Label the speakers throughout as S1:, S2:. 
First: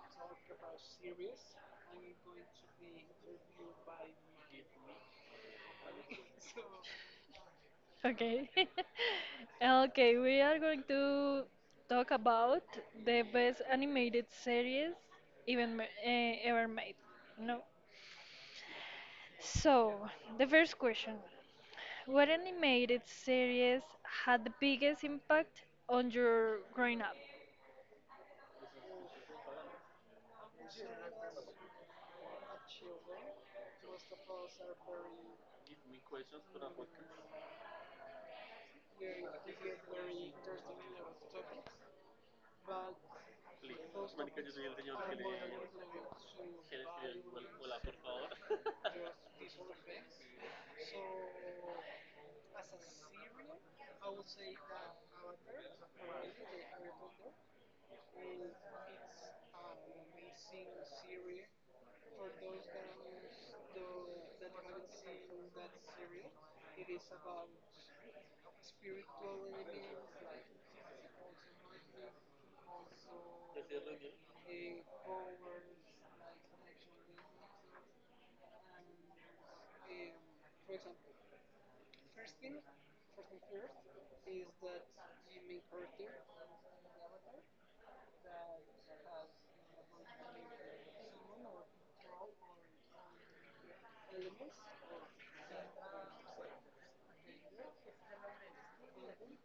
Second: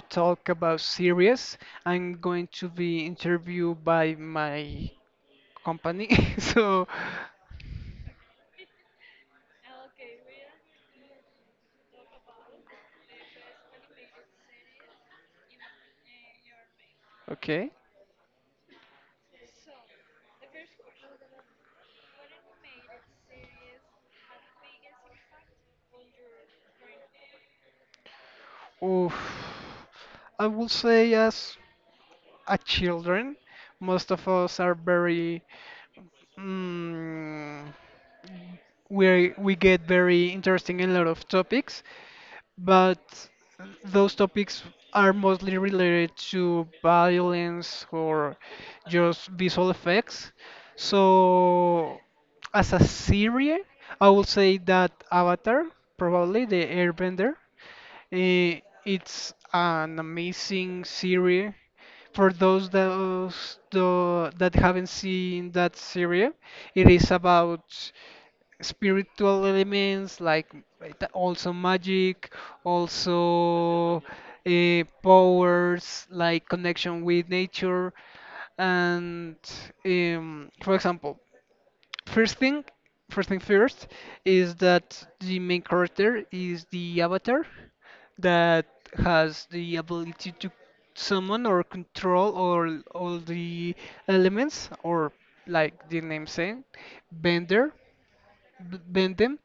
S1: talk about series. I'm going to be interviewed by my company. So,
S2: Okay. Okay, we are going to talk about the best animated series ever made. No.
S1: okay.
S2: So, the first question. What animated series had the biggest impact on your growing up?
S1: Oof. I will say, as a children, most of us are very. Mm, we get very interesting in a lot of topics, but those topics are mostly related to violence or just visual effects. So, as a series, I would say that Avatar, probably the Airbender, it's an amazing series. For those that haven't seen that series, it is about spiritual elements like also magic, also powers like connection with nature, and for example, first thing, first thing first is that the main character is the avatar that has the ability to summon or control all the elements or like the name saying, bender, bend them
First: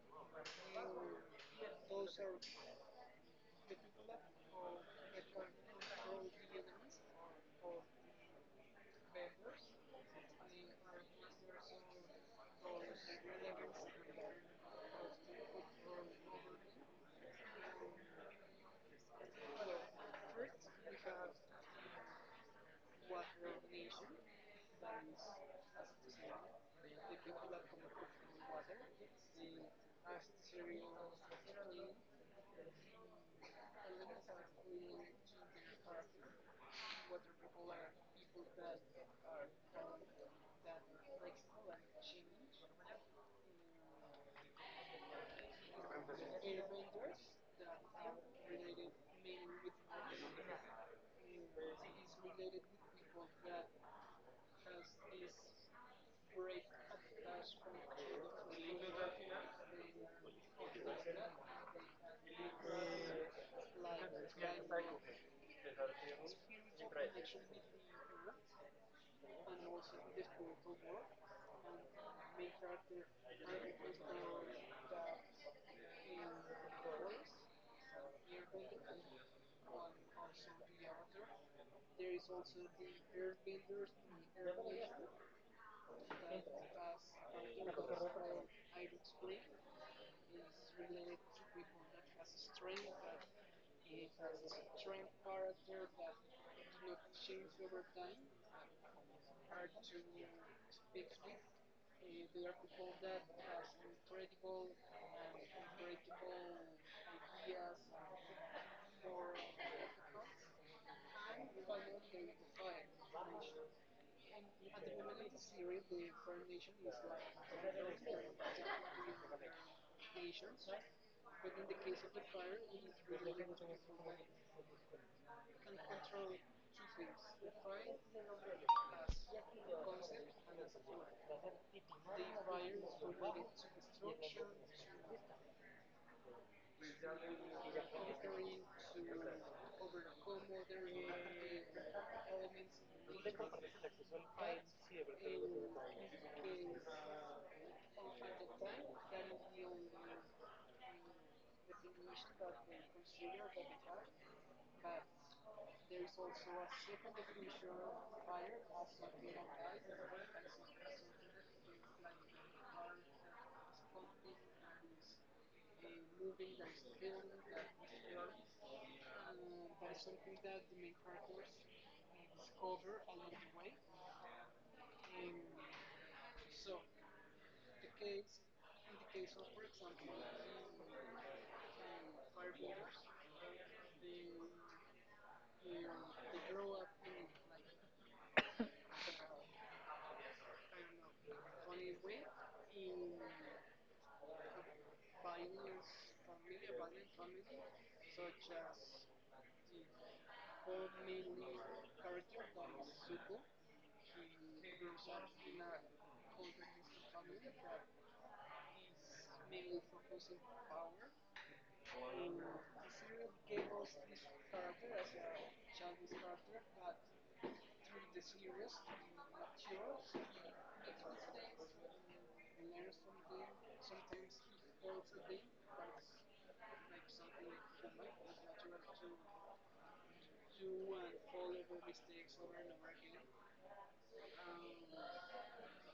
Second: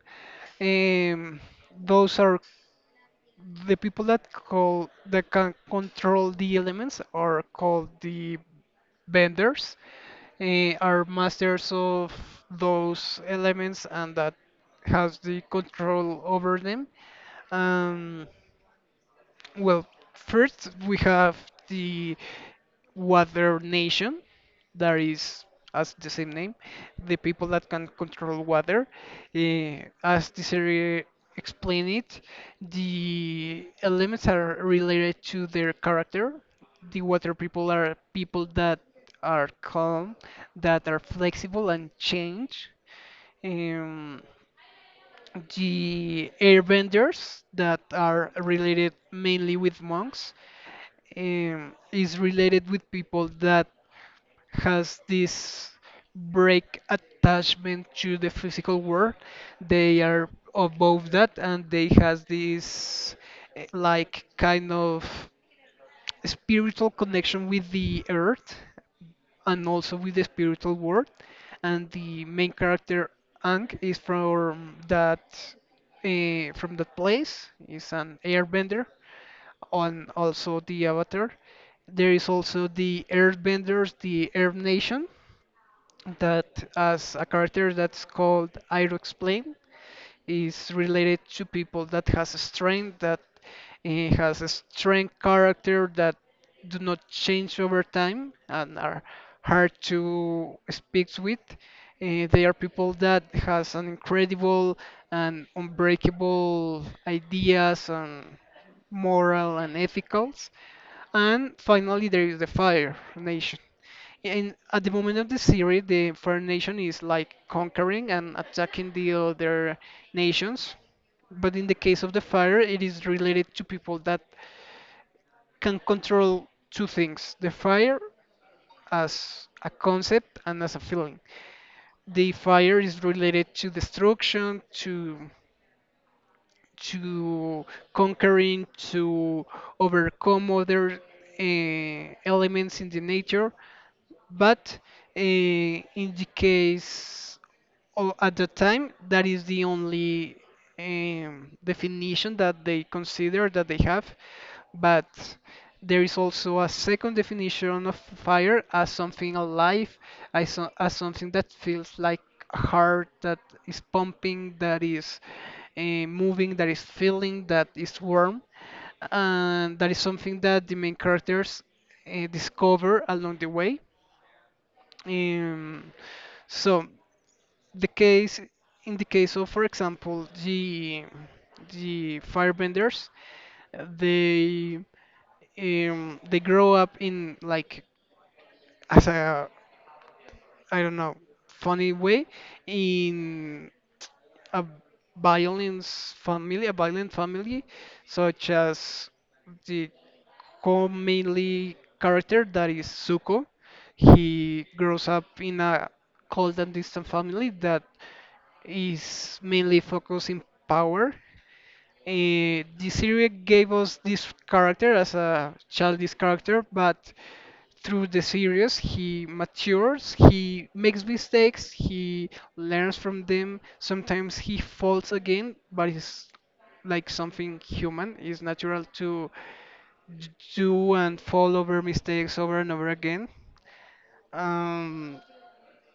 S1: um, those are the people that call that can control the elements are called the benders. Eh, are masters of those elements and that has the control over them. Um, well, first we have the Water Nation, that is as the same name, the people that can control water. As the series explain it, the elements are related to their character. The water people are people that are calm, that are flexible and change. Um, the airbenders that are related mainly with monks is related with people that has this break attachment to the physical world. They are above that and they has this like kind of spiritual connection with the earth and also with the spiritual world. And the main character Ang is from that place. Is an airbender on also the Avatar. There is also the Earthbenders, the Earth Nation, that as a character that's called Iroh Explain is related to people that has a strength that has a strength character that do not change over time and are hard to speak with. They are people that has an incredible and unbreakable ideas and moral and ethicals and finally, there is the Fire Nation. And at the moment of the series, the Fire Nation is like conquering and attacking the other nations. But in the case of the fire, it is related to people that can control two things the fire as a concept and as a feeling. The fire is related to destruction, to conquering, to overcome other elements in the nature. But in the case or at the time, that is the only definition that they consider that they have. But there is also a second definition of fire as something alive, as, as something that feels like a heart that is pumping, that is uh, moving, that is feeling, that is warm. And that is something that the main characters discover along the way. Um, so the case in the case of, for example, the firebenders, they they grow up in like as a I don't know funny way in a violence family, a violent family, such as the commonly character that is Zuko. He grows up in a cold and distant family that is mainly focusing power. The series gave us this character as a childish character, but through the series he matures, he makes mistakes, he learns from them. Sometimes he falls again, but it's like something human. It's natural to d- do and fall over mistakes over and over again. Um,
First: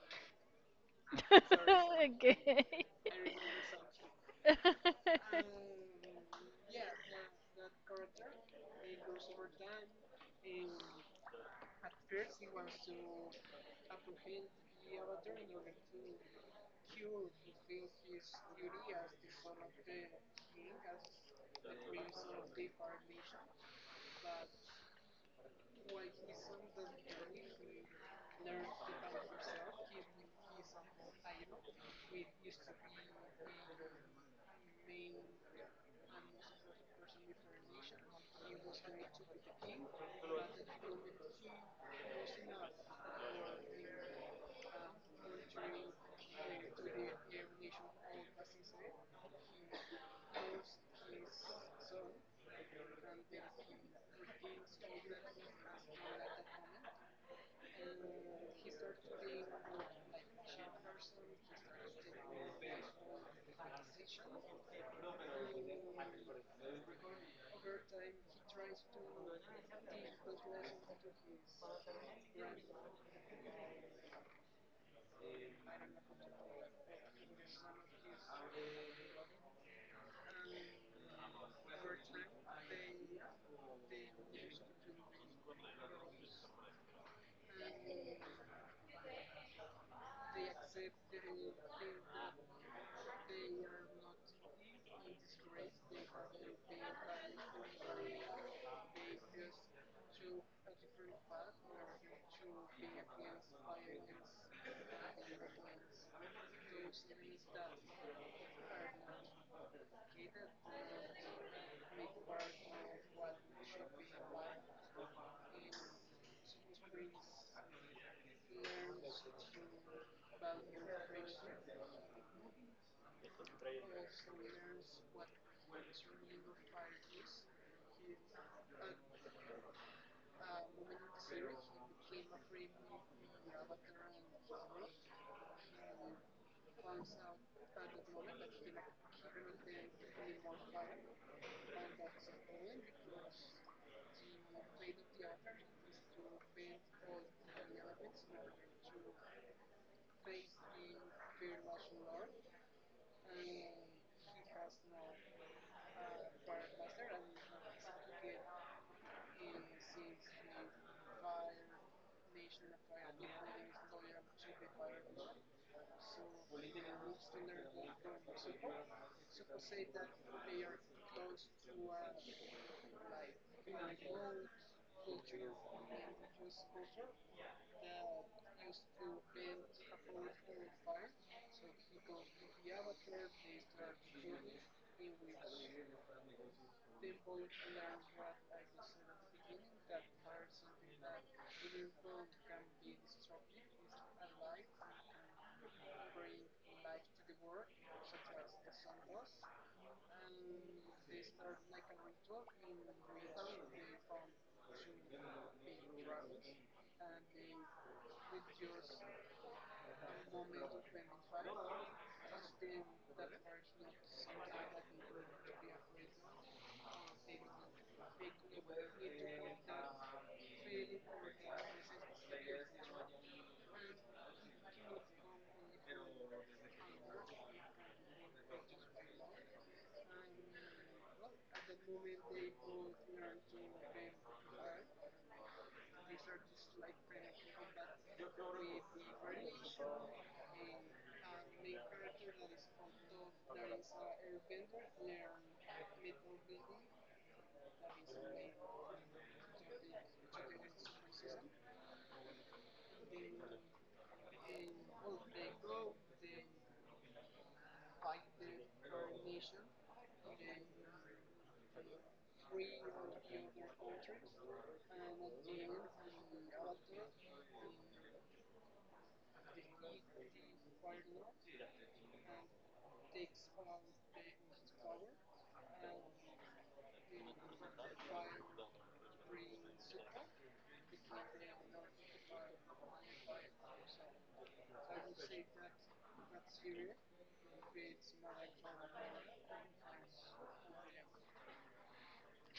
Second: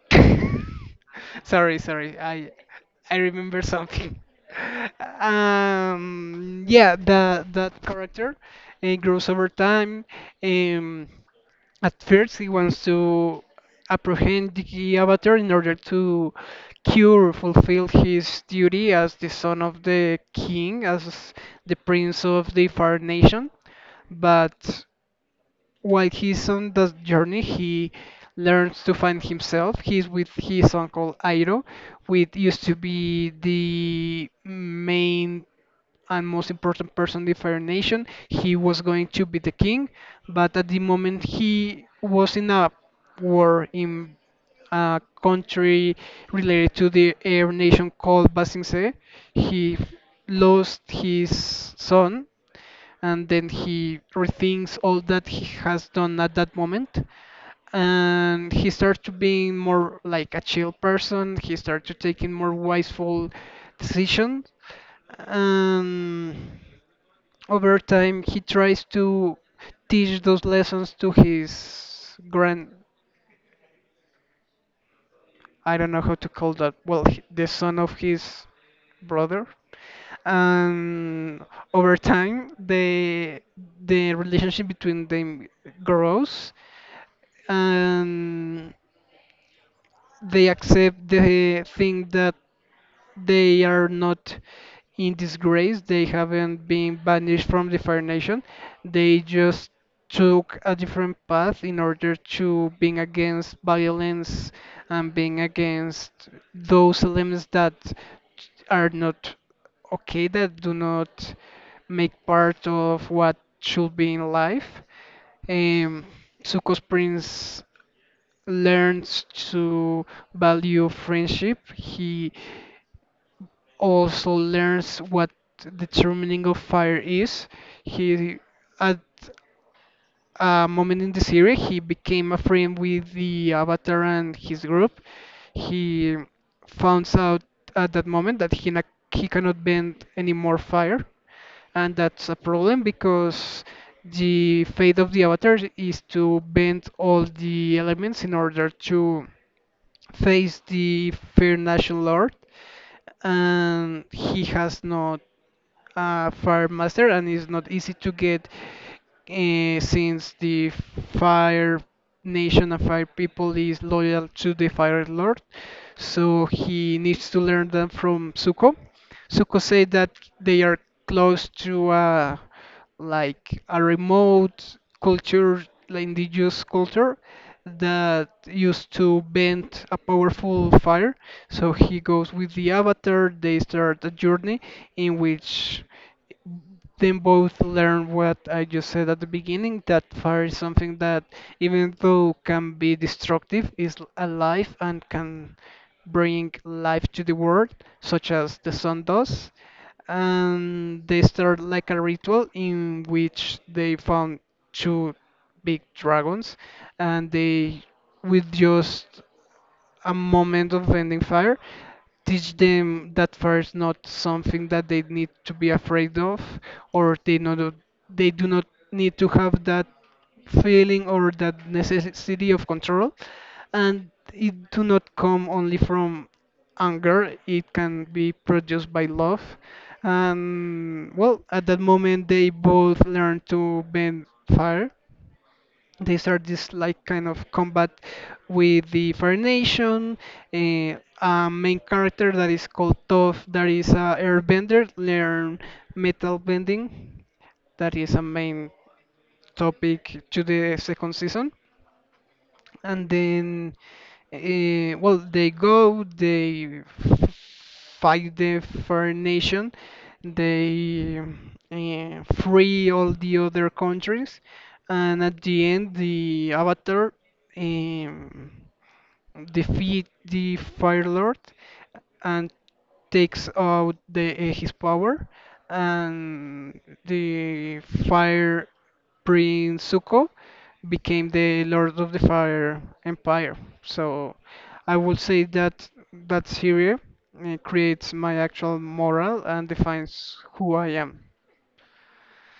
S1: sorry, sorry. I remember something. Yeah, the that character
S2: Okay.
S1: grows over time. Um, at first, he wants to apprehend the Avatar in order to cure, fulfill his duty as the son of the king, as the prince of the Fire Nation. But while he's on the journey, he learns to find himself. He's with his uncle Iroh, which used to be the main and most important person in the Fire Nation. He was going to be the king, but at the moment he was in a war in a country related to the air nation called Basingse. He lost his son and then he rethinks all that he has done at that moment, and he starts to being more like a chill person. He starts to taking more wiseful decisions, and over time he tries to teach those lessons to his grand. I don't know how to call that. Well, the son of his brother. And over time, the relationship between them grows, and they accept the thing that they are not in disgrace. They haven't been banished from the Fire Nation. They just took a different path in order to being against violence and being against those elements that are not okay, that do not make part of what should be in life. Um, Zuko's prince learns to value friendship. He also learns what the true meaning of fire is. He, at a moment in the series, he became a friend with the Avatar and his group. He finds out at that moment that he, he cannot bend any more fire, and that's a problem because the fate of the Avatar is to bend all the elements in order to face the Fair Nation Lord, and he has not a fire master and it's not easy to get since the fire nation and fire people is loyal to the fire lord, so he needs to learn them from Zuko. Zuko said that they are close to like a remote culture, like indigenous culture, that used to bend a powerful fire. So he goes with the Avatar. They start a journey in which then both learn what I just said at the beginning that fire is something that, even though can be destructive, is alive and can bring life to the world, such as the sun does. And they start like a ritual in which they found two big dragons, and they with just a moment of ending fire teach them that fire is not something that they need to be afraid of, or they not they do not need to have that feeling or that necessity of control, and it do not come only from anger. It can be produced by love, and well at that moment they both learn to bend fire. They start this like kind of combat with the Fire Nation. A main character that is called Toph, that is a airbender, learn metal bending, that is a main topic to the second season. And then Well, they go, they fight the Fair Nation, they free all the other countries, and at the end, the Avatar um, defeat the Fire Lord and takes out the, his power, and the Fire Prince Zuko became the Lord of the Fire Empire. So I would say that that series creates my actual moral and defines who I am.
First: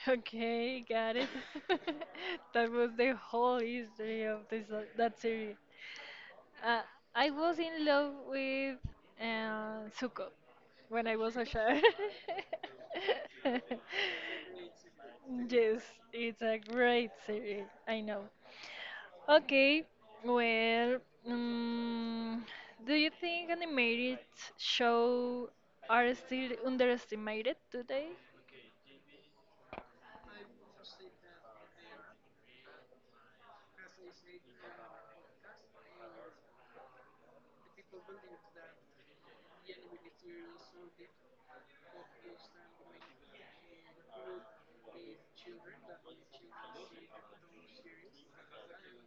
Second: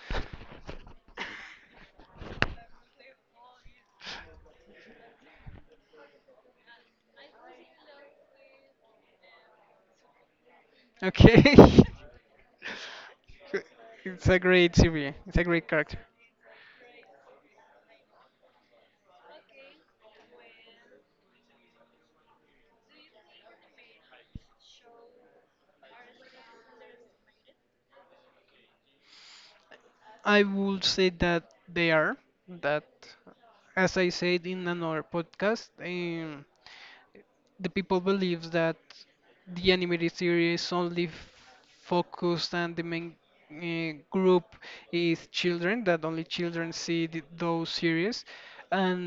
S2: Okay, got it. That was the whole history of this that series. Uh, I was in love with Zuko when I was a
S1: Okay?
S2: child.
S1: It's a great series. It's a great
S2: Yes,
S1: character.
S2: it's a great series. I know. Okay, well, um, do you think animated show are still underestimated today?
S1: I would say that they are that as I said in another podcast, the people believes that the animated series only focused and the main group is children, that only children see th those series, and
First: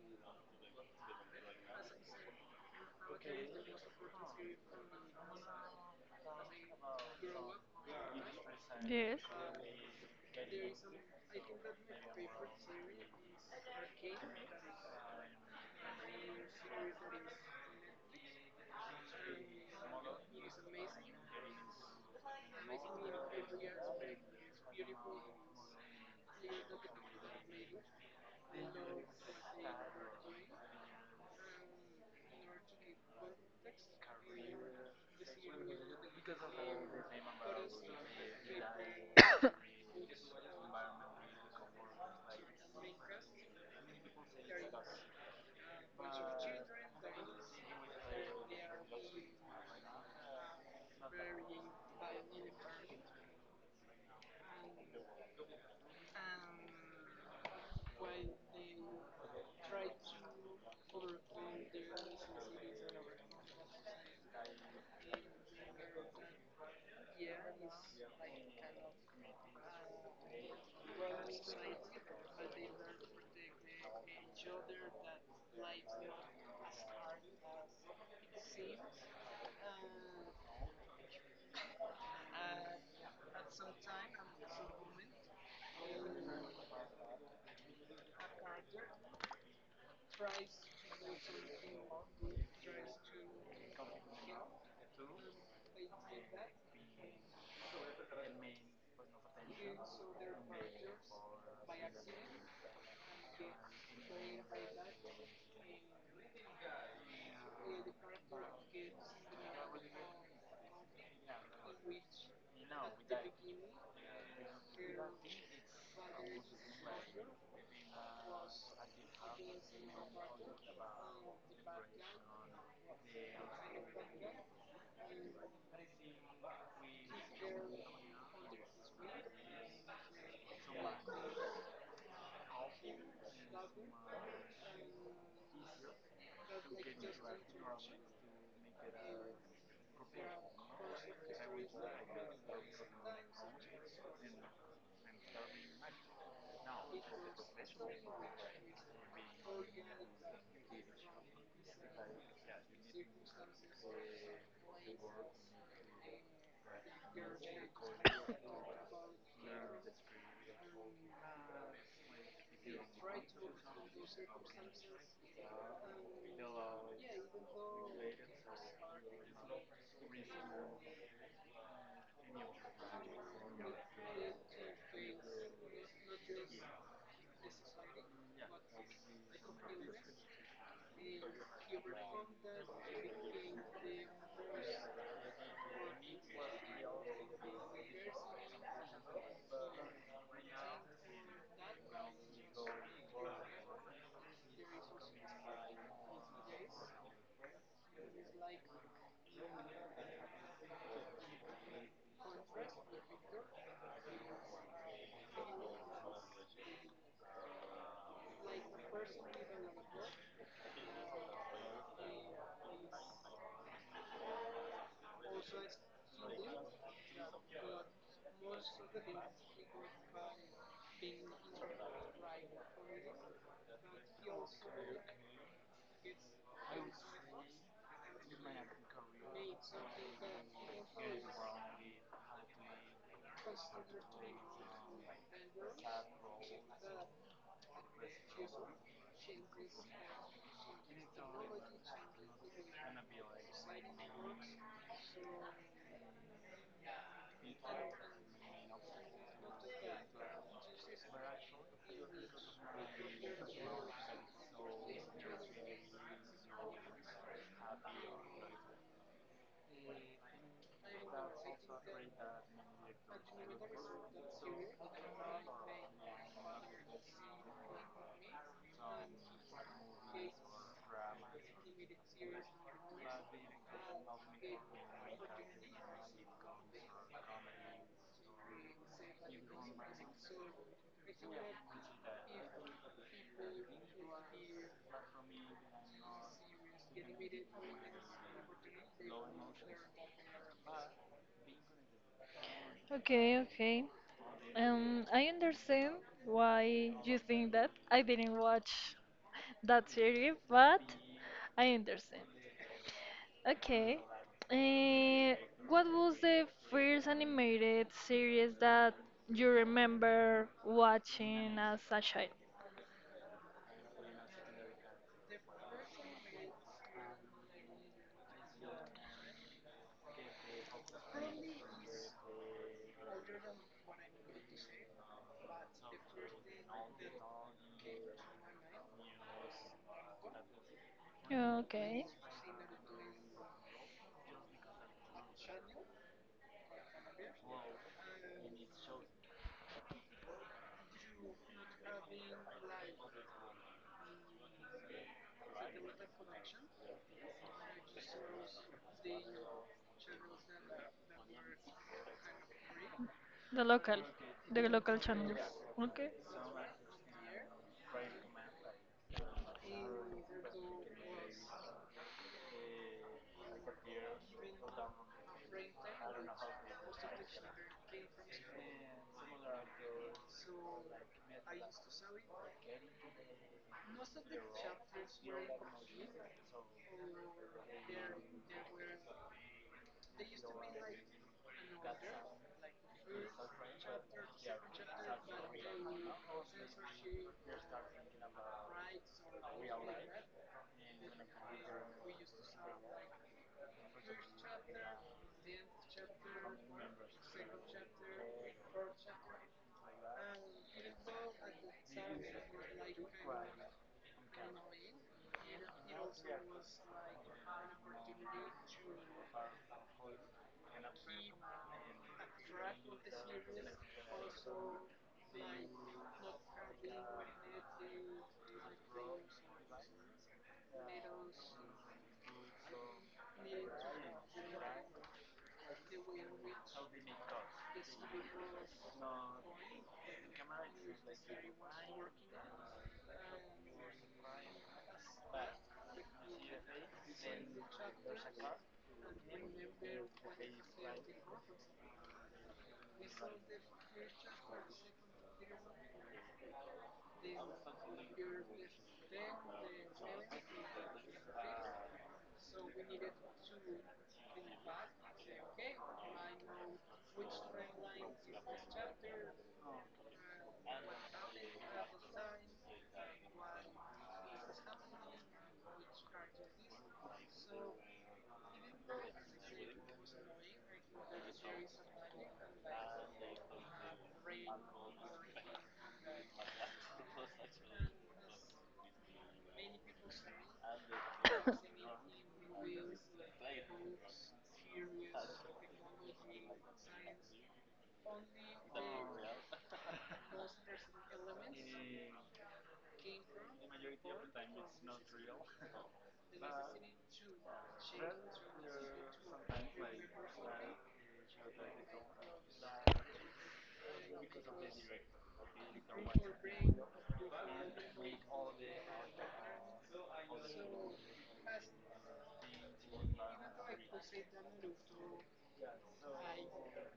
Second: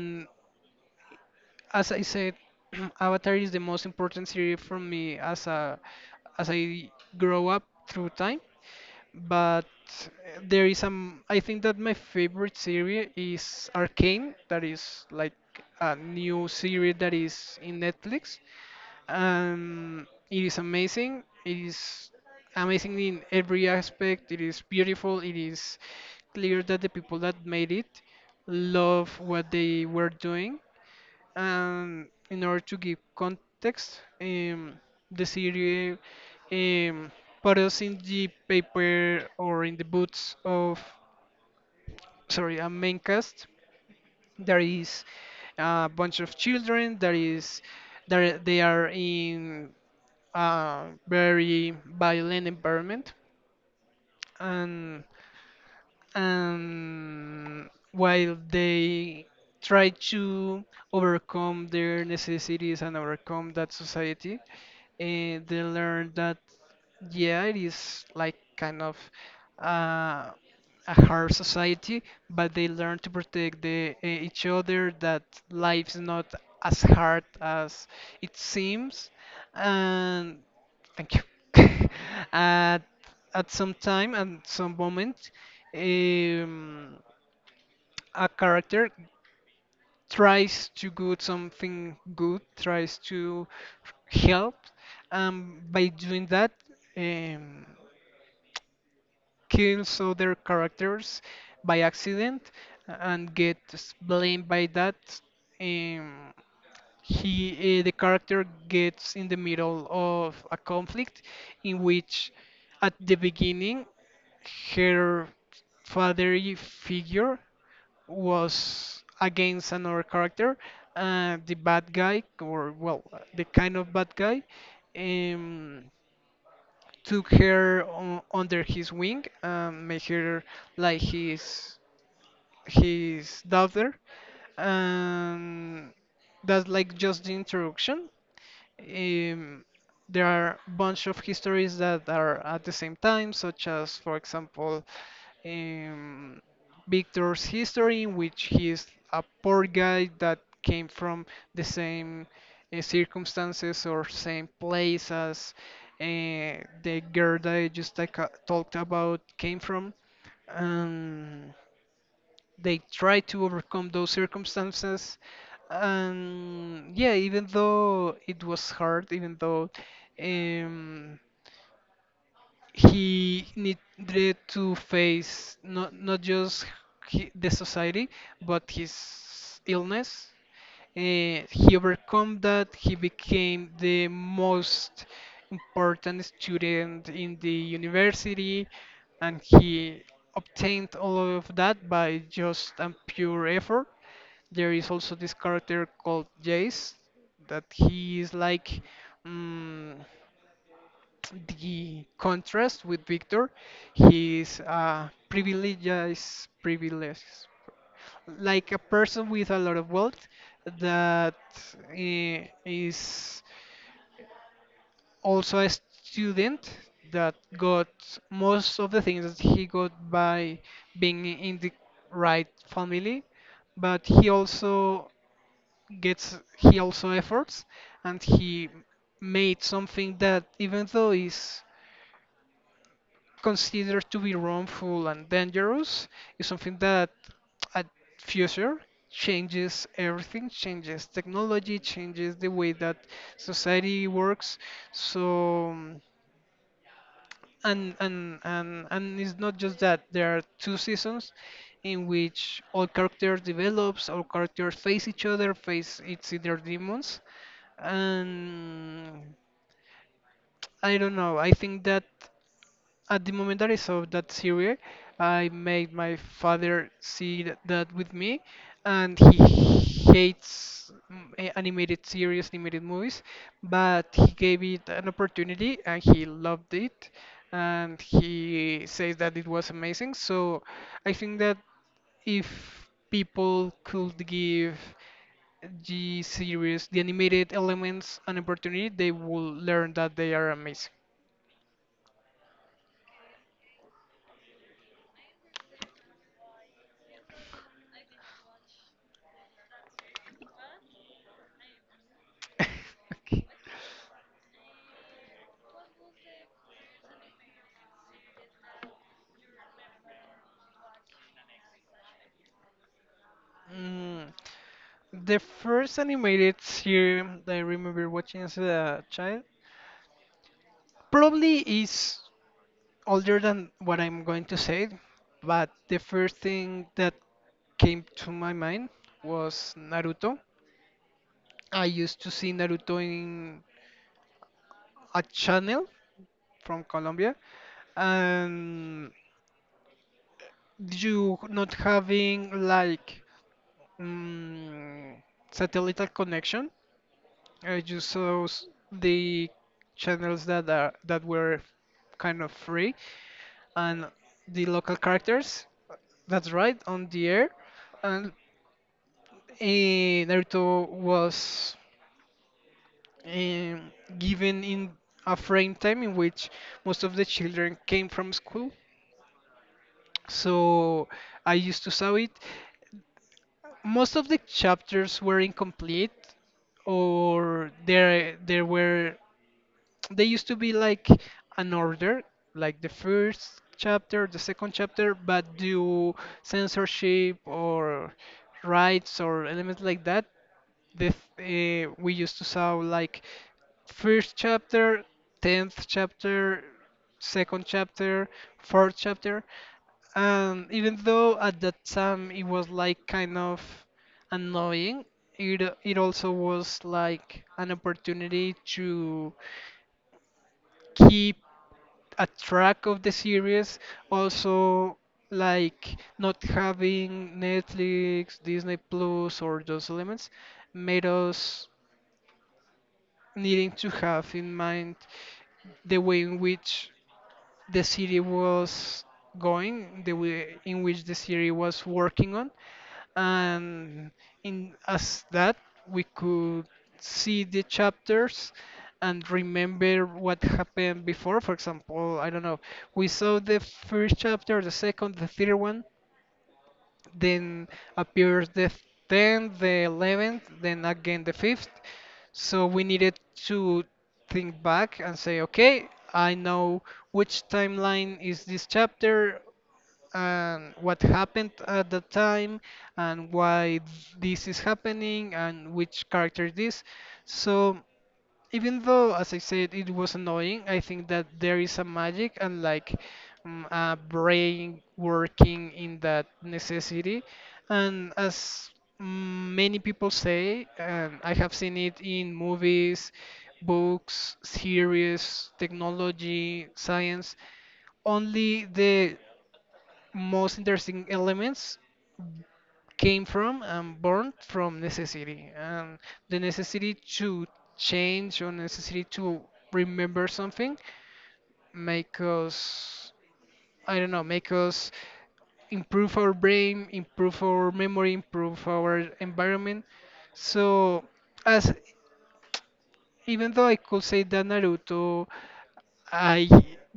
S1: as I said Avatar is the most important series for me as a as I grow up through time.
S2: Yes.
S1: But uh, there is some. I think that my favorite series is Arcane, that is like a new series that is in Netflix, and it is amazing. It is amazing in every aspect. It is beautiful. It is clear that the people that made it love what they were doing. And in order to give context, The series um, put us in the paper or in the boots of, sorry, a main cast. There is a bunch of children. There they are in a very violent environment, and and while they try to overcome their necessities and overcome that society, they learn that yeah, it is like kind of uh, a hard society, but they learn to protect the, each other, that life's not as hard as it seems. And thank you. at, at some time and some moment, um, a character tries to do something good, tries to help, and by doing that. Um, kills other characters by accident and gets blamed by that. Um, the character gets in the middle of a conflict in which, at the beginning, her fatherly figure was against another character, the bad guy, or well, the kind of bad guy. Um, took her on, under his wing, and made her like his daughter, and that's like just the introduction. um, there are bunch of histories that are at the same time, such as for example um, Victor's history, in which he is a poor guy that came from the same circumstances or same place as uh, the girl that I just talked about came from. And they try to overcome those circumstances. And yeah, even though it was hard, even though um, he needed to face not just he, the society, but his illness. He overcome that, he became the most important student in the university, and he obtained all of that by just a pure effort. There is also this character called Jace that he is like, Mm the contrast with Victor. He's privileged, like a person with a lot of wealth that is also a student that got most of the things that he got by being in the right family, but he also efforts, and he made something that, even though is considered to be wrongful and dangerous, is something that at future changes everything, changes technology, changes the way that society works. So and it's not just that. There are two seasons in which all characters develops, all characters face each other, face it's either demons. And I don't know, I think that at the moment that I saw that series, I made my father see that with me, and he hates animated series, animated movies, but he gave it an opportunity and he loved it, and he says that it was amazing. So I think that if people could give the series, the animated elements, an opportunity, they will learn that they are amazing.
S2: Okay, okay. I understand why you think that. I didn't watch that series, but I understand. Okay. Uh, what was the first animated series that you remember watching as a child?
S1: Mm, the first animated series that I remember watching as a child probably is older than what I'm going to say, but the first thing that came to my mind was Naruto. I
S2: Okay.
S1: used to see Naruto in a channel from Colombia, and you not having like mm, satellite connection, I just saw the channels that are that were kind of free
S2: The local,
S1: and the
S2: the
S1: local
S2: local channels.
S1: characters.
S2: Okay.
S1: That's right, on the air, and Naruto was um, given in a frame time in which most of the children came from school. So I used to saw it. Most of the chapters were incomplete, or there were, they used to be like an order, like the first chapter, the second chapter, but due censorship or rights or elements like that, the we used to saw like first chapter, tenth chapter, second chapter, fourth chapter, and even though at that time it was like kind of annoying, it also was like an opportunity to keep a track of the series. Also, like not having Netflix, Disney Plus, or those elements made us needing to have in mind the way in which the city was going, the way in which the city was working on, and in as that we could see the chapters and remember what happened before. For example, I don't know, we saw the first chapter, the second, the third one, then appears the tenth, the 11th, then again the fifth. So we needed to think back and say, okay, I know which timeline is this chapter, and what happened at the time, and why this is happening, and which character this. So even though, as I said, it was annoying, I think that there is a magic and like a brain working in that necessity. And as mm, many people say, and I have seen it in movies, books, series, technology, science, only the most interesting elements came from and born from necessity, and the necessity to change or necessity to remember something make us, I don't know, make us improve our brain, improve our memory, improve our environment. So as, even though I could say that Naruto I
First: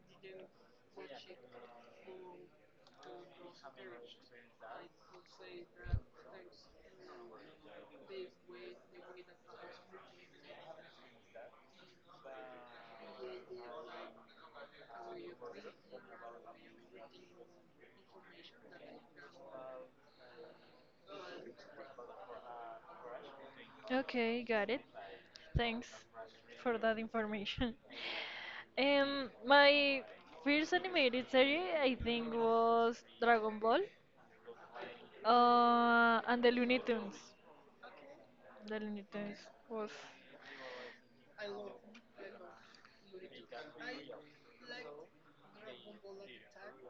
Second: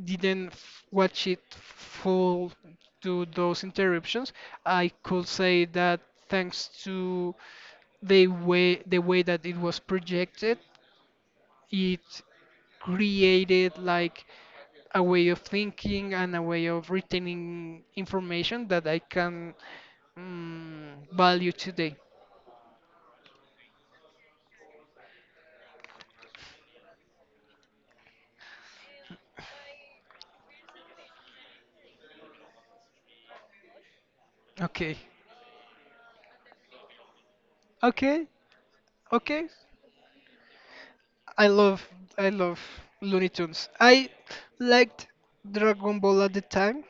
S1: didn't watch it full to those interruptions, I could say that thanks to the way that it was projected, it created like a way of thinking and a way of retaining information that I can value today.
S2: Okay, got it. Thanks for that information. My first animated series, I think, was Dragon Ball,
S1: Okay.
S2: and the Looney Tunes.
S1: Okay.
S2: The Looney Tunes
S1: Okay.
S2: was
S1: I love I love Looney Tunes. I liked Dragon Ball at the time,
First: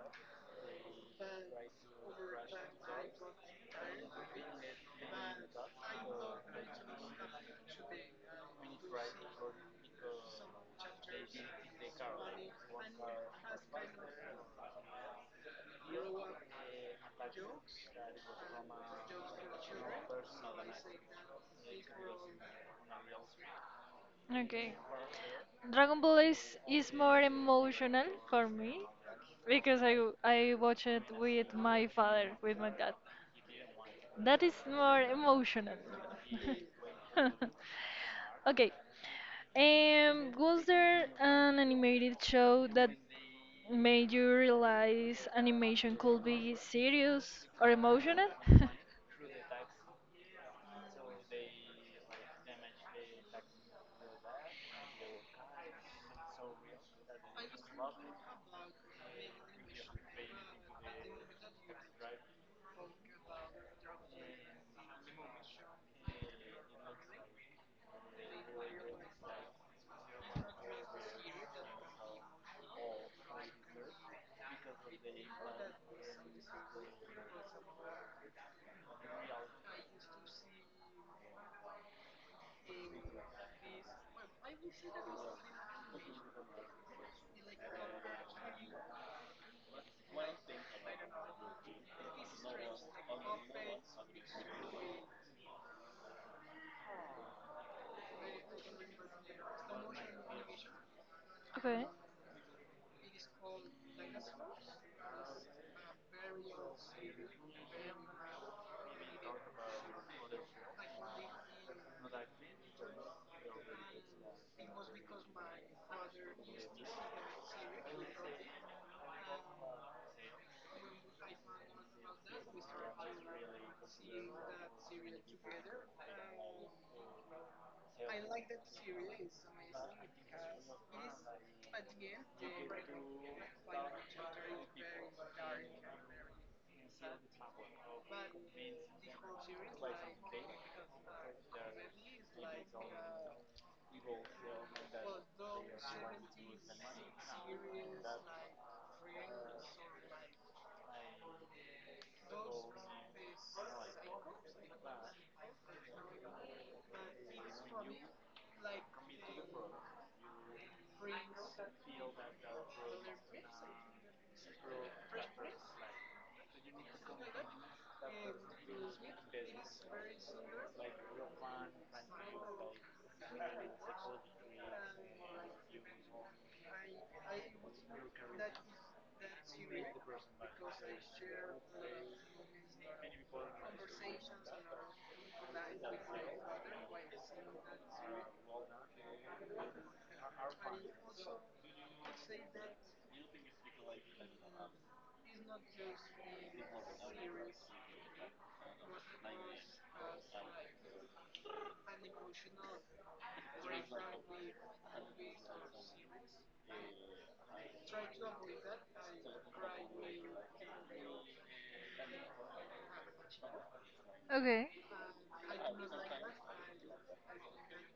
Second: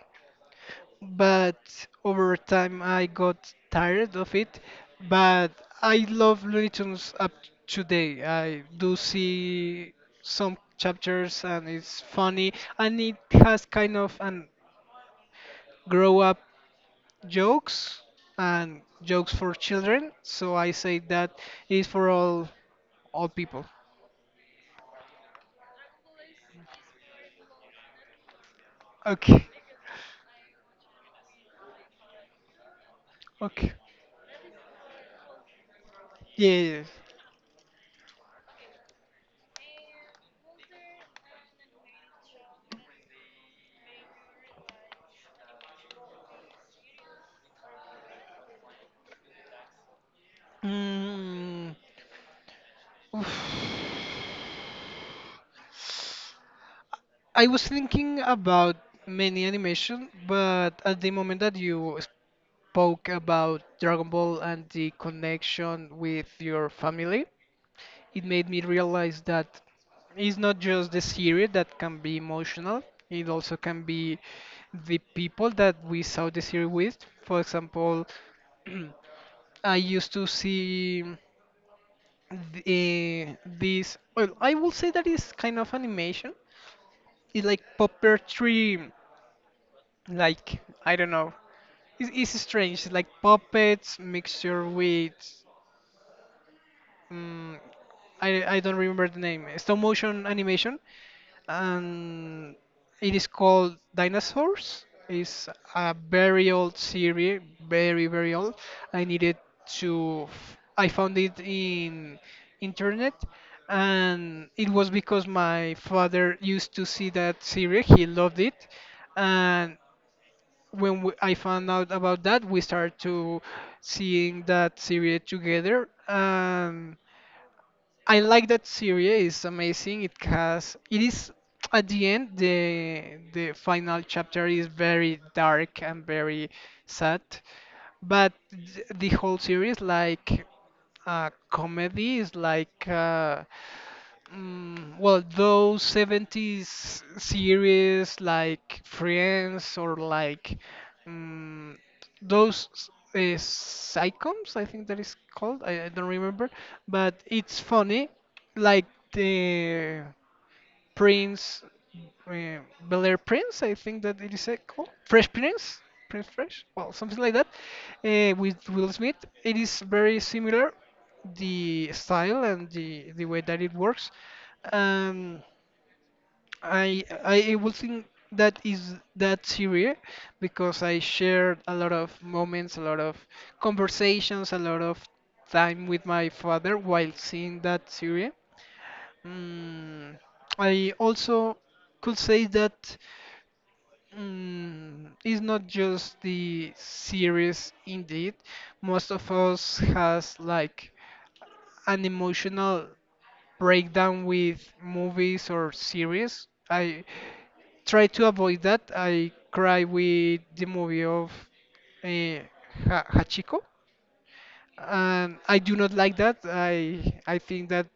S1: but over time I got tired of it. But I love Looney Tunes up today. I do see some chapters and it's funny, and it has kind of an grow up jokes and jokes for children. So I say that is for all people.
S2: okay. Dragon Ball is more emotional for me
S1: Okay.
S2: because I watch it with my father, with my dad.
S1: Okay.
S2: That is more emotional.
S1: Yeah, yeah, yeah.
S2: Okay, um, was there an animated show that made you realize animation could be serious or emotional?
S1: Mm, oof. I was thinking about many animation, but at the moment that you spoke about Dragon Ball and the connection with your family, it made me realize that it's not just the series that can be emotional, it also can be the people that we saw the series with. For example, I used to see the, this, well, I will say that is kind of animation. It's like puppetry, like, I don't know, it's strange, it's like puppets mixture with um, I don't remember the name, stop motion animation.
S2: Okay,
S1: And it is called Dinosaurs. It's a very old series, very very old. I needed to I found it in internet, and it was because my father used to see that series. He loved it, and when we, I found out about that, we started to seeing that series together. And I like that series. It's amazing. It has. It is at the end. The final chapter is very dark and very sad. But the whole series, like comedy is like, well, those 70s series like Friends or like mm, those sitcoms, I think that is called. I don't remember, but it's funny, like the Prince, uh, Bel Air Prince, I think that it is called Fresh Prince, Prince Fresh, well, something like that, with Will Smith. It is very similar, the style and the way that it works. Um, I will think that is that series because I shared a lot of moments, a lot of conversations, a lot of time with my father while seeing that series. Mm, I also could say that it's not just the series indeed. Most of us has like an emotional breakdown with movies or series. I try to avoid that. I cry with the movie of uh, Hachiko.
S2: okay.
S1: And I do not like that. I think that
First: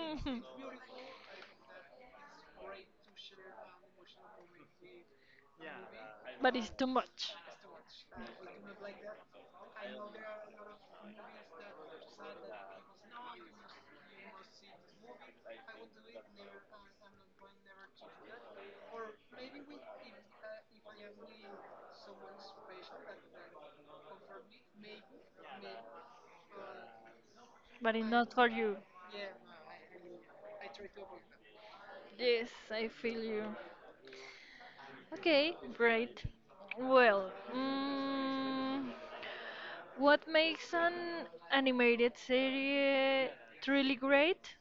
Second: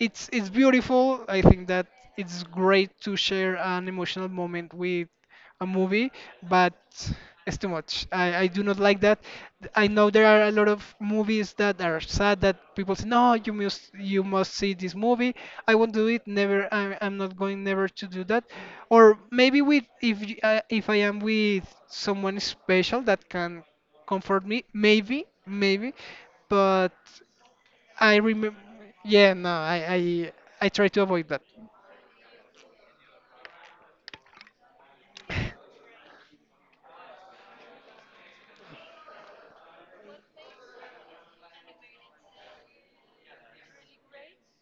S1: it's beautiful. I think that it's great to share an emotional moment with a movie,
S2: But it's
S1: but
S2: too much.
S1: it's too much. I do not like that. I know there are a lot of movies that are sad that people say, no, you must see this movie. I won't do it. Never. I'm not going never to do that. Or maybe with if if I am with someone special that can comfort me, maybe maybe, but.
S2: But it's
S1: I
S2: not for
S1: remember.
S2: you.
S1: Yeah, no, I try to avoid that.
S2: Yes, I feel you. Okay, great. Well, mm, what makes an animated series truly great?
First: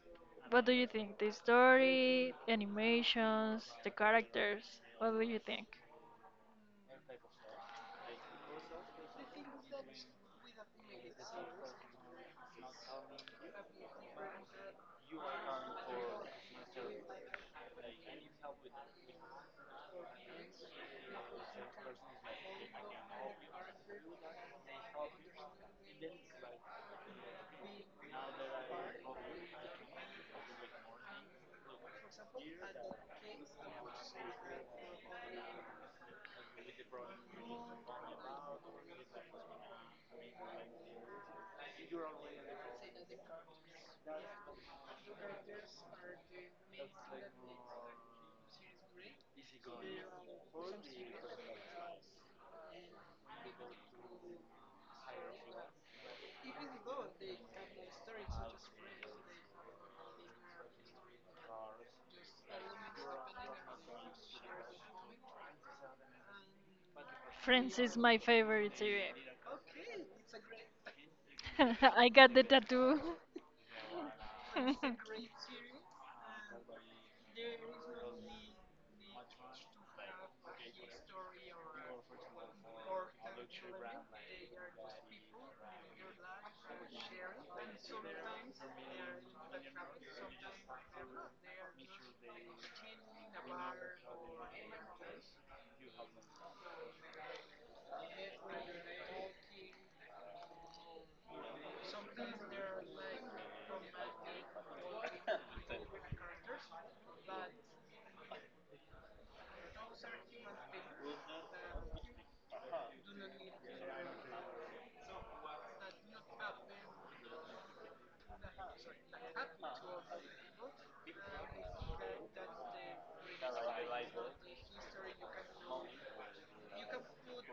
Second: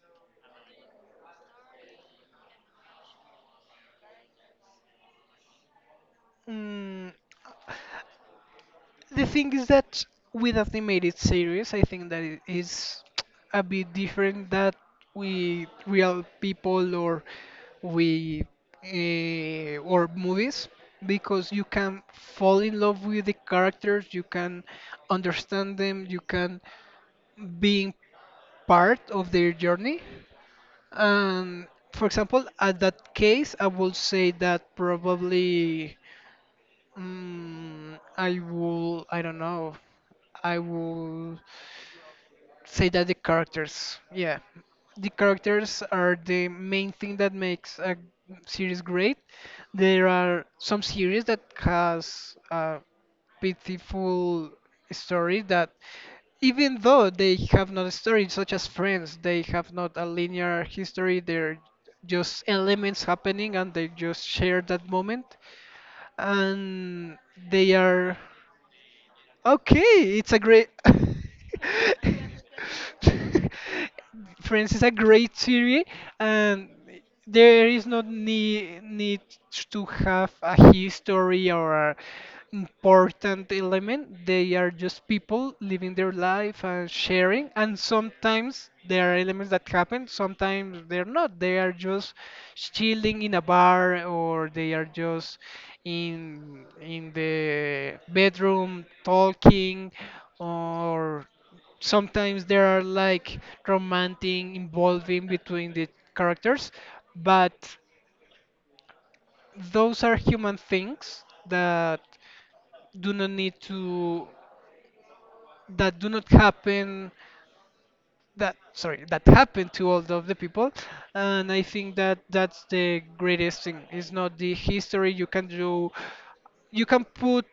S2: What do you think? The story, animations, the characters? What do you think?
S1: Mm, the thing is that with animated series, I think that it is a bit different that with real people or with or movies, because you can fall in love with the characters, you can understand them, you can being part of their journey. And for example, at that case, I will say that probably I don't know, I will say that the characters, yeah, the characters are the main thing that makes a series great. There are some series that has a pitiful story that, even though they have not a story such as Friends, they have not a linear history, they're just elements happening and they just share that moment, and they
S2: Friends is
S1: are
S2: my favorite series.
S1: okay. It's a great
S2: I got the tattoo.
S1: Friends is a great series. And there is no need, need to have a history or a important element. They are just people living their life and sharing. And sometimes there are elements that happen, sometimes they're not. They are just chilling in a bar, or they are just in the bedroom talking, or sometimes there are like romantic involving between the characters, but those are human things that do not need to that do not happen, that, sorry, that happened to all of the people. And I think that that's the greatest thing. It's not the history. You can do, you can put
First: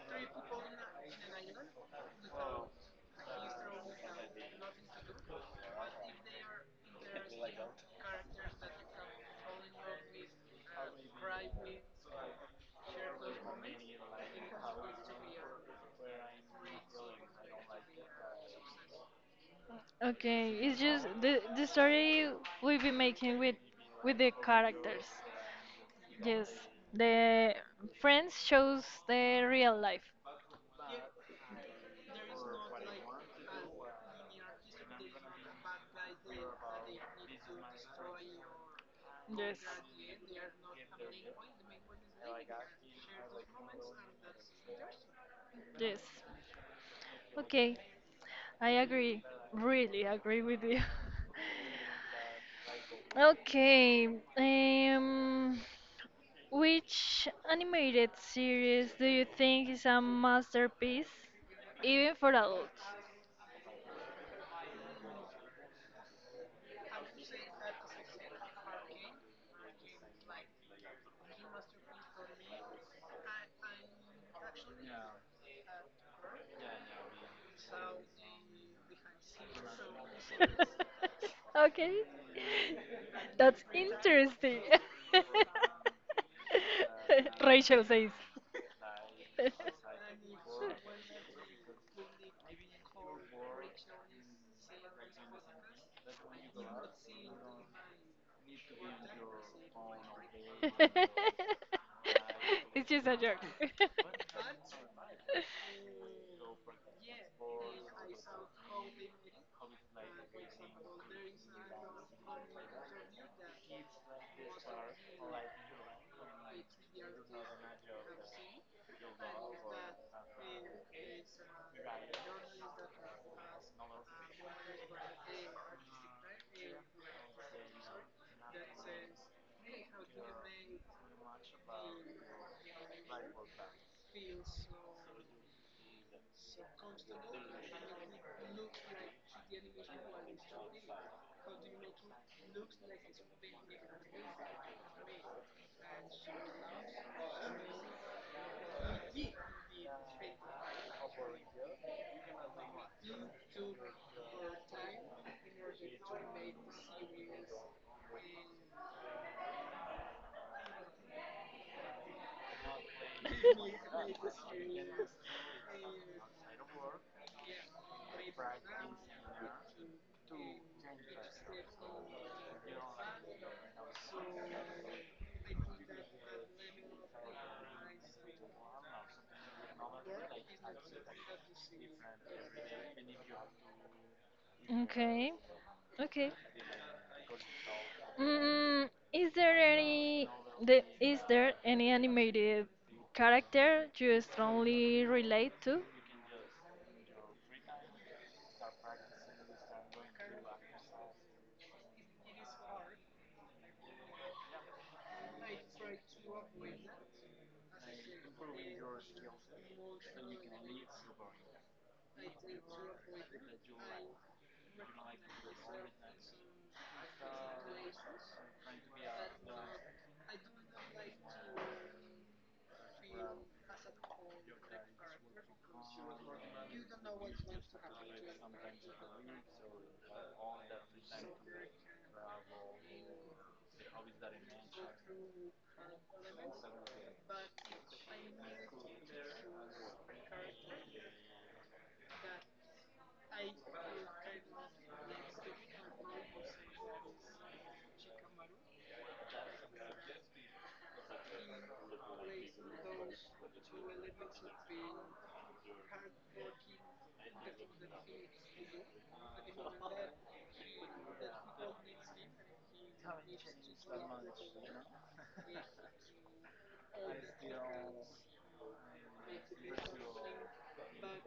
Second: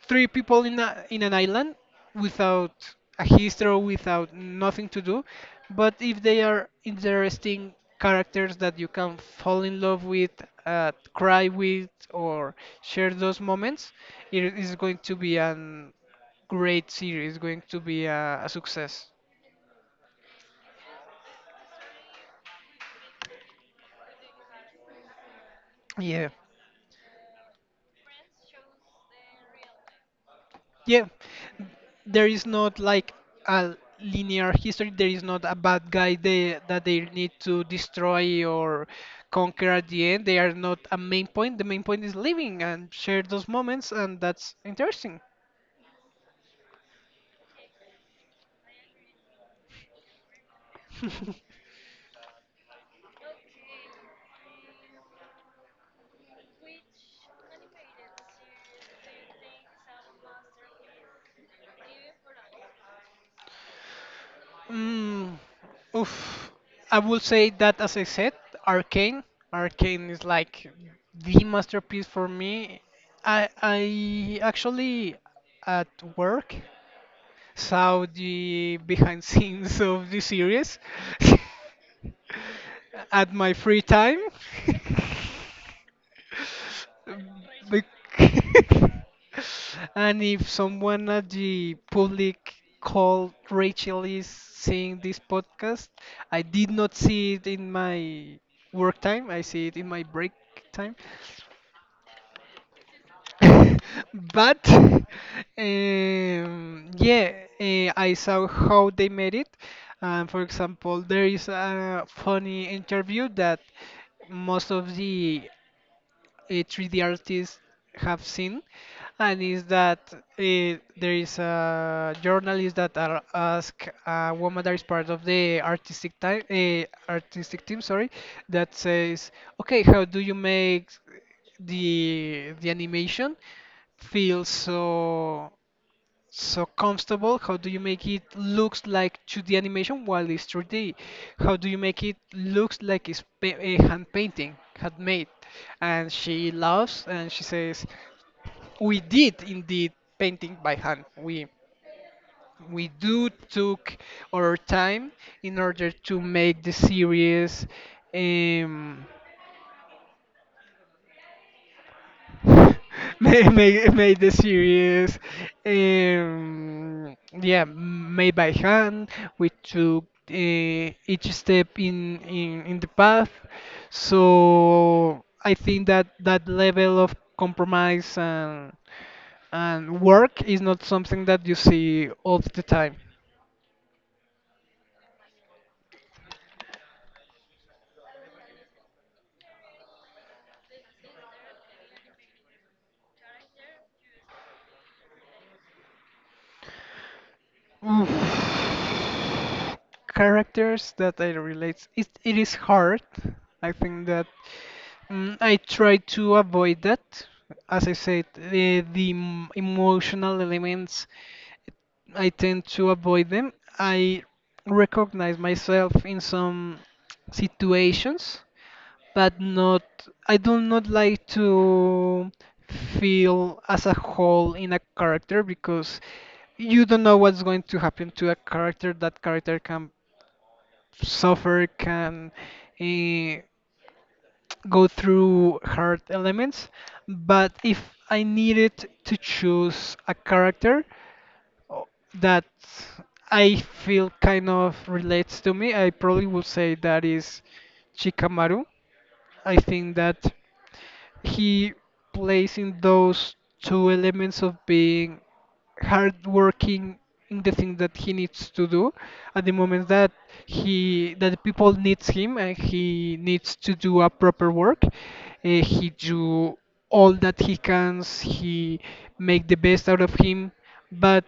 S1: three people in in an island without a history or without nothing to do, but if they are interesting characters that you can fall in love with, cry with, or share those moments, it is going to be a great series, going to be a success.
S2: Okay, it's just the story we be making with the characters.
S1: Yeah.
S2: Yes, the Friends shows the real life.
S1: Yeah, there is not like a linear history. There is not a bad guy that they need to destroy or
S2: Yes,
S1: conquer at the end. They are not a main point. The main point is living and share those moments, and that's interesting.
S2: yes. Okay, I agree. Really agree with you. Okay, um, which animated series do you think is a masterpiece, even for adults?
S1: Mm, oof. I would say that, as I said, Arcane. Arcane is like the masterpiece for me. I actually at work saw the behind scenes of the series
S2: Okay,
S1: at my
S2: that's
S1: free time.
S2: interesting. Rachel
S1: Bec-
S2: says.
S1: and if someone at the public called Rachel is seeing this podcast, I did not see it in my work time. I see it in my break time.
S2: It's just a joke.
S1: But um, yeah, I saw how they made it. For example, there is a funny interview that most of the 3D artists have seen, and is that there is a journalist that are ask a woman that is part of the artistic time, artistic team, sorry, that says, okay, how do you make the animation feel so? So comfortable? How do you make it looks like 2D animation while it's 3D? How do you make it looks like it's a hand painting, handmade? And she laughs and she says, "We did indeed painting by hand. We do took our time in order to make the series." Um, made the series, um, yeah, made by hand. We took each step in, in the path. So I think that that level of compromise and work is not something that you see all the time.
S2: Okay, okay. Mm, is there any the is there any animated character you strongly relate to?
S1: Mm. Characters that I relate. It is hard. I think that I try to avoid that. As I said, the emotional elements, I tend to avoid them. I recognize myself in some situations, but not. I do not like to feel as a whole in a character because you don't know what's going to happen to a character. That character can suffer, can eh, go through hard elements. But if I needed to choose a character o- that I feel kind of relates to me, I probably would say that is Chikamaru. I think that he plays in those two elements of being hardworking in the thing that he needs to do at the moment that he that people needs him and he needs to do a proper work, he do all that he can, he make the best out of him, but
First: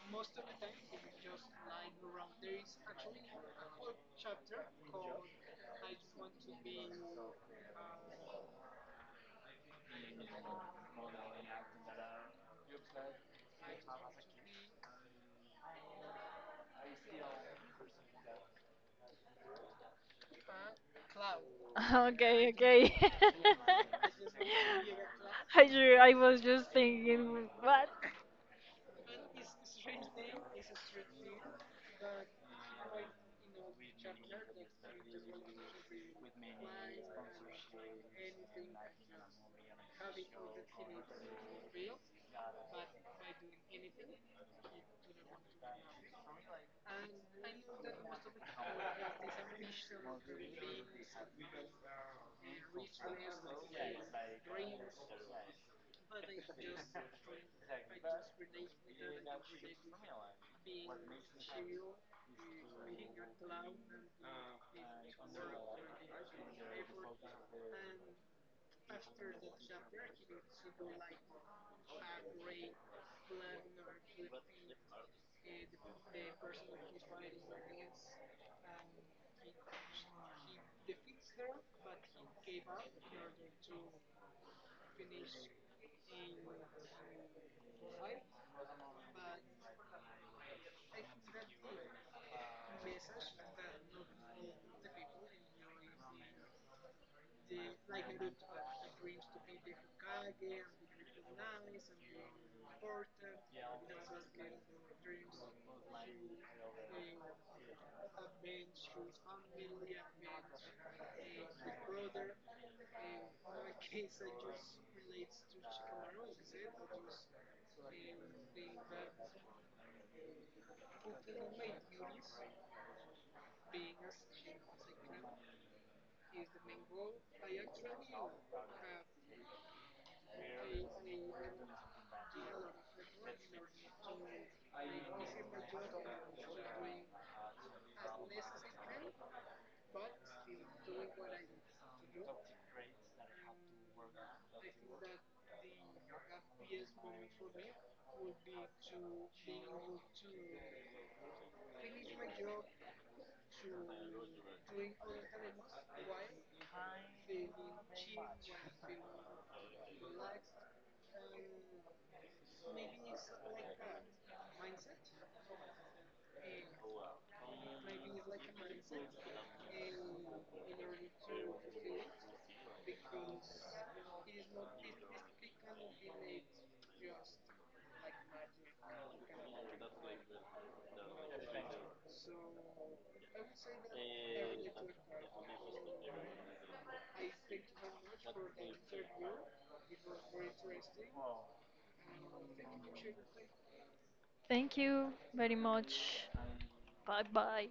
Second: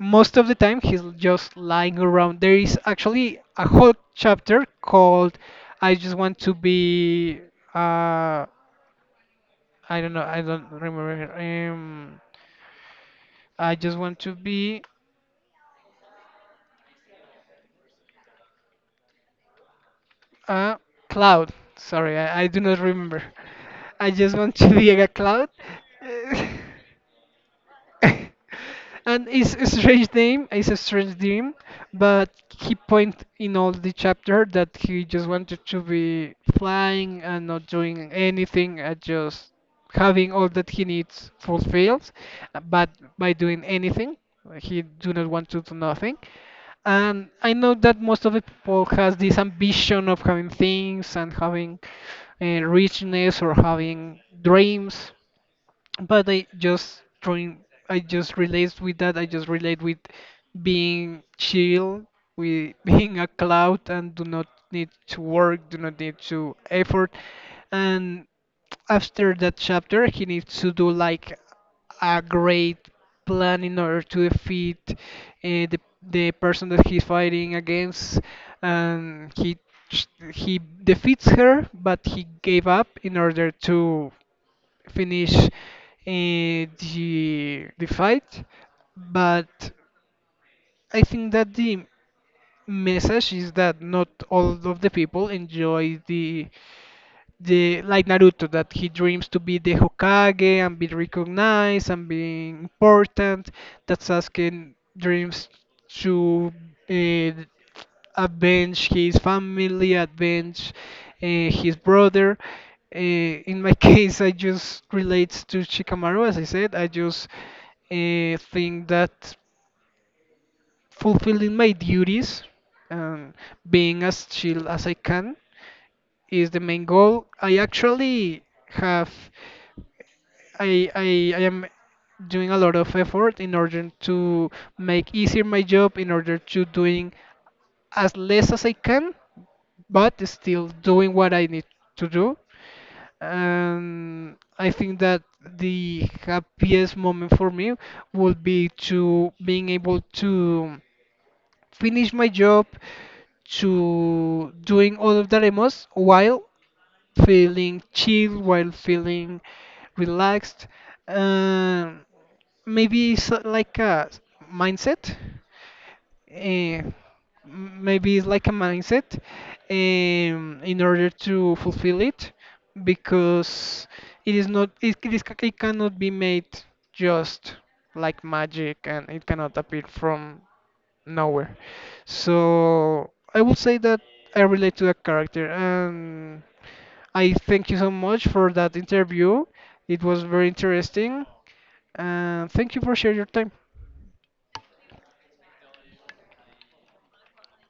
S1: most of the time he's just lying around. There is actually a whole chapter called I just want to be, uh, I don't know. I don't remember. Um, I just want to be a cloud. Sorry, I
S2: Okay,
S1: do not
S2: okay.
S1: remember. I just want to be a cloud.
S2: I was just thinking, what?
S1: And it's a strange name. It's a strange dream, but he point in all the chapter that he just wanted to be flying and not doing anything, and just having all that he needs fulfilled. But by doing anything, he do not want to do nothing. And I know that most of the people has this ambition of having things and having richness or having dreams, but I just relate with that. I just relate with being chill, with being a cloud and do not need to work, do not need to effort. And after that chapter he needs to do like a great plan in order to defeat, the the person that he's fighting against, and he ch- he defeats her, but he gave up in order to finish, the fight. But I think that the message is that not all of the people enjoy the like Naruto that he dreams to be the Hokage and be recognized and be important. That Sasuke dreams to, uh, avenge his family, avenge his brother. Uh, in my case, I just relates to Shikamaru, as I said. I just think that fulfilling my duties, um, being as chill as I can, is the main goal. I actually have I am doing a lot of effort in order to make easier my job in order to doing as less as I can, but still doing what I need to do. And I think that the happiest moment for me would be to being able to finish my job, to doing all of the demos while feeling chill, while feeling relaxed. Um, Maybe it's like a mindset. eh, Maybe it's like a mindset, in order to fulfill it, because it is not it, it, is, it cannot be made just like magic, and it cannot appear from nowhere. So I would say that I relate to that character. And I thank you so much for that interview. It was very interesting. And thank you for sharing your time.
S2: Thank you very much. Bye bye.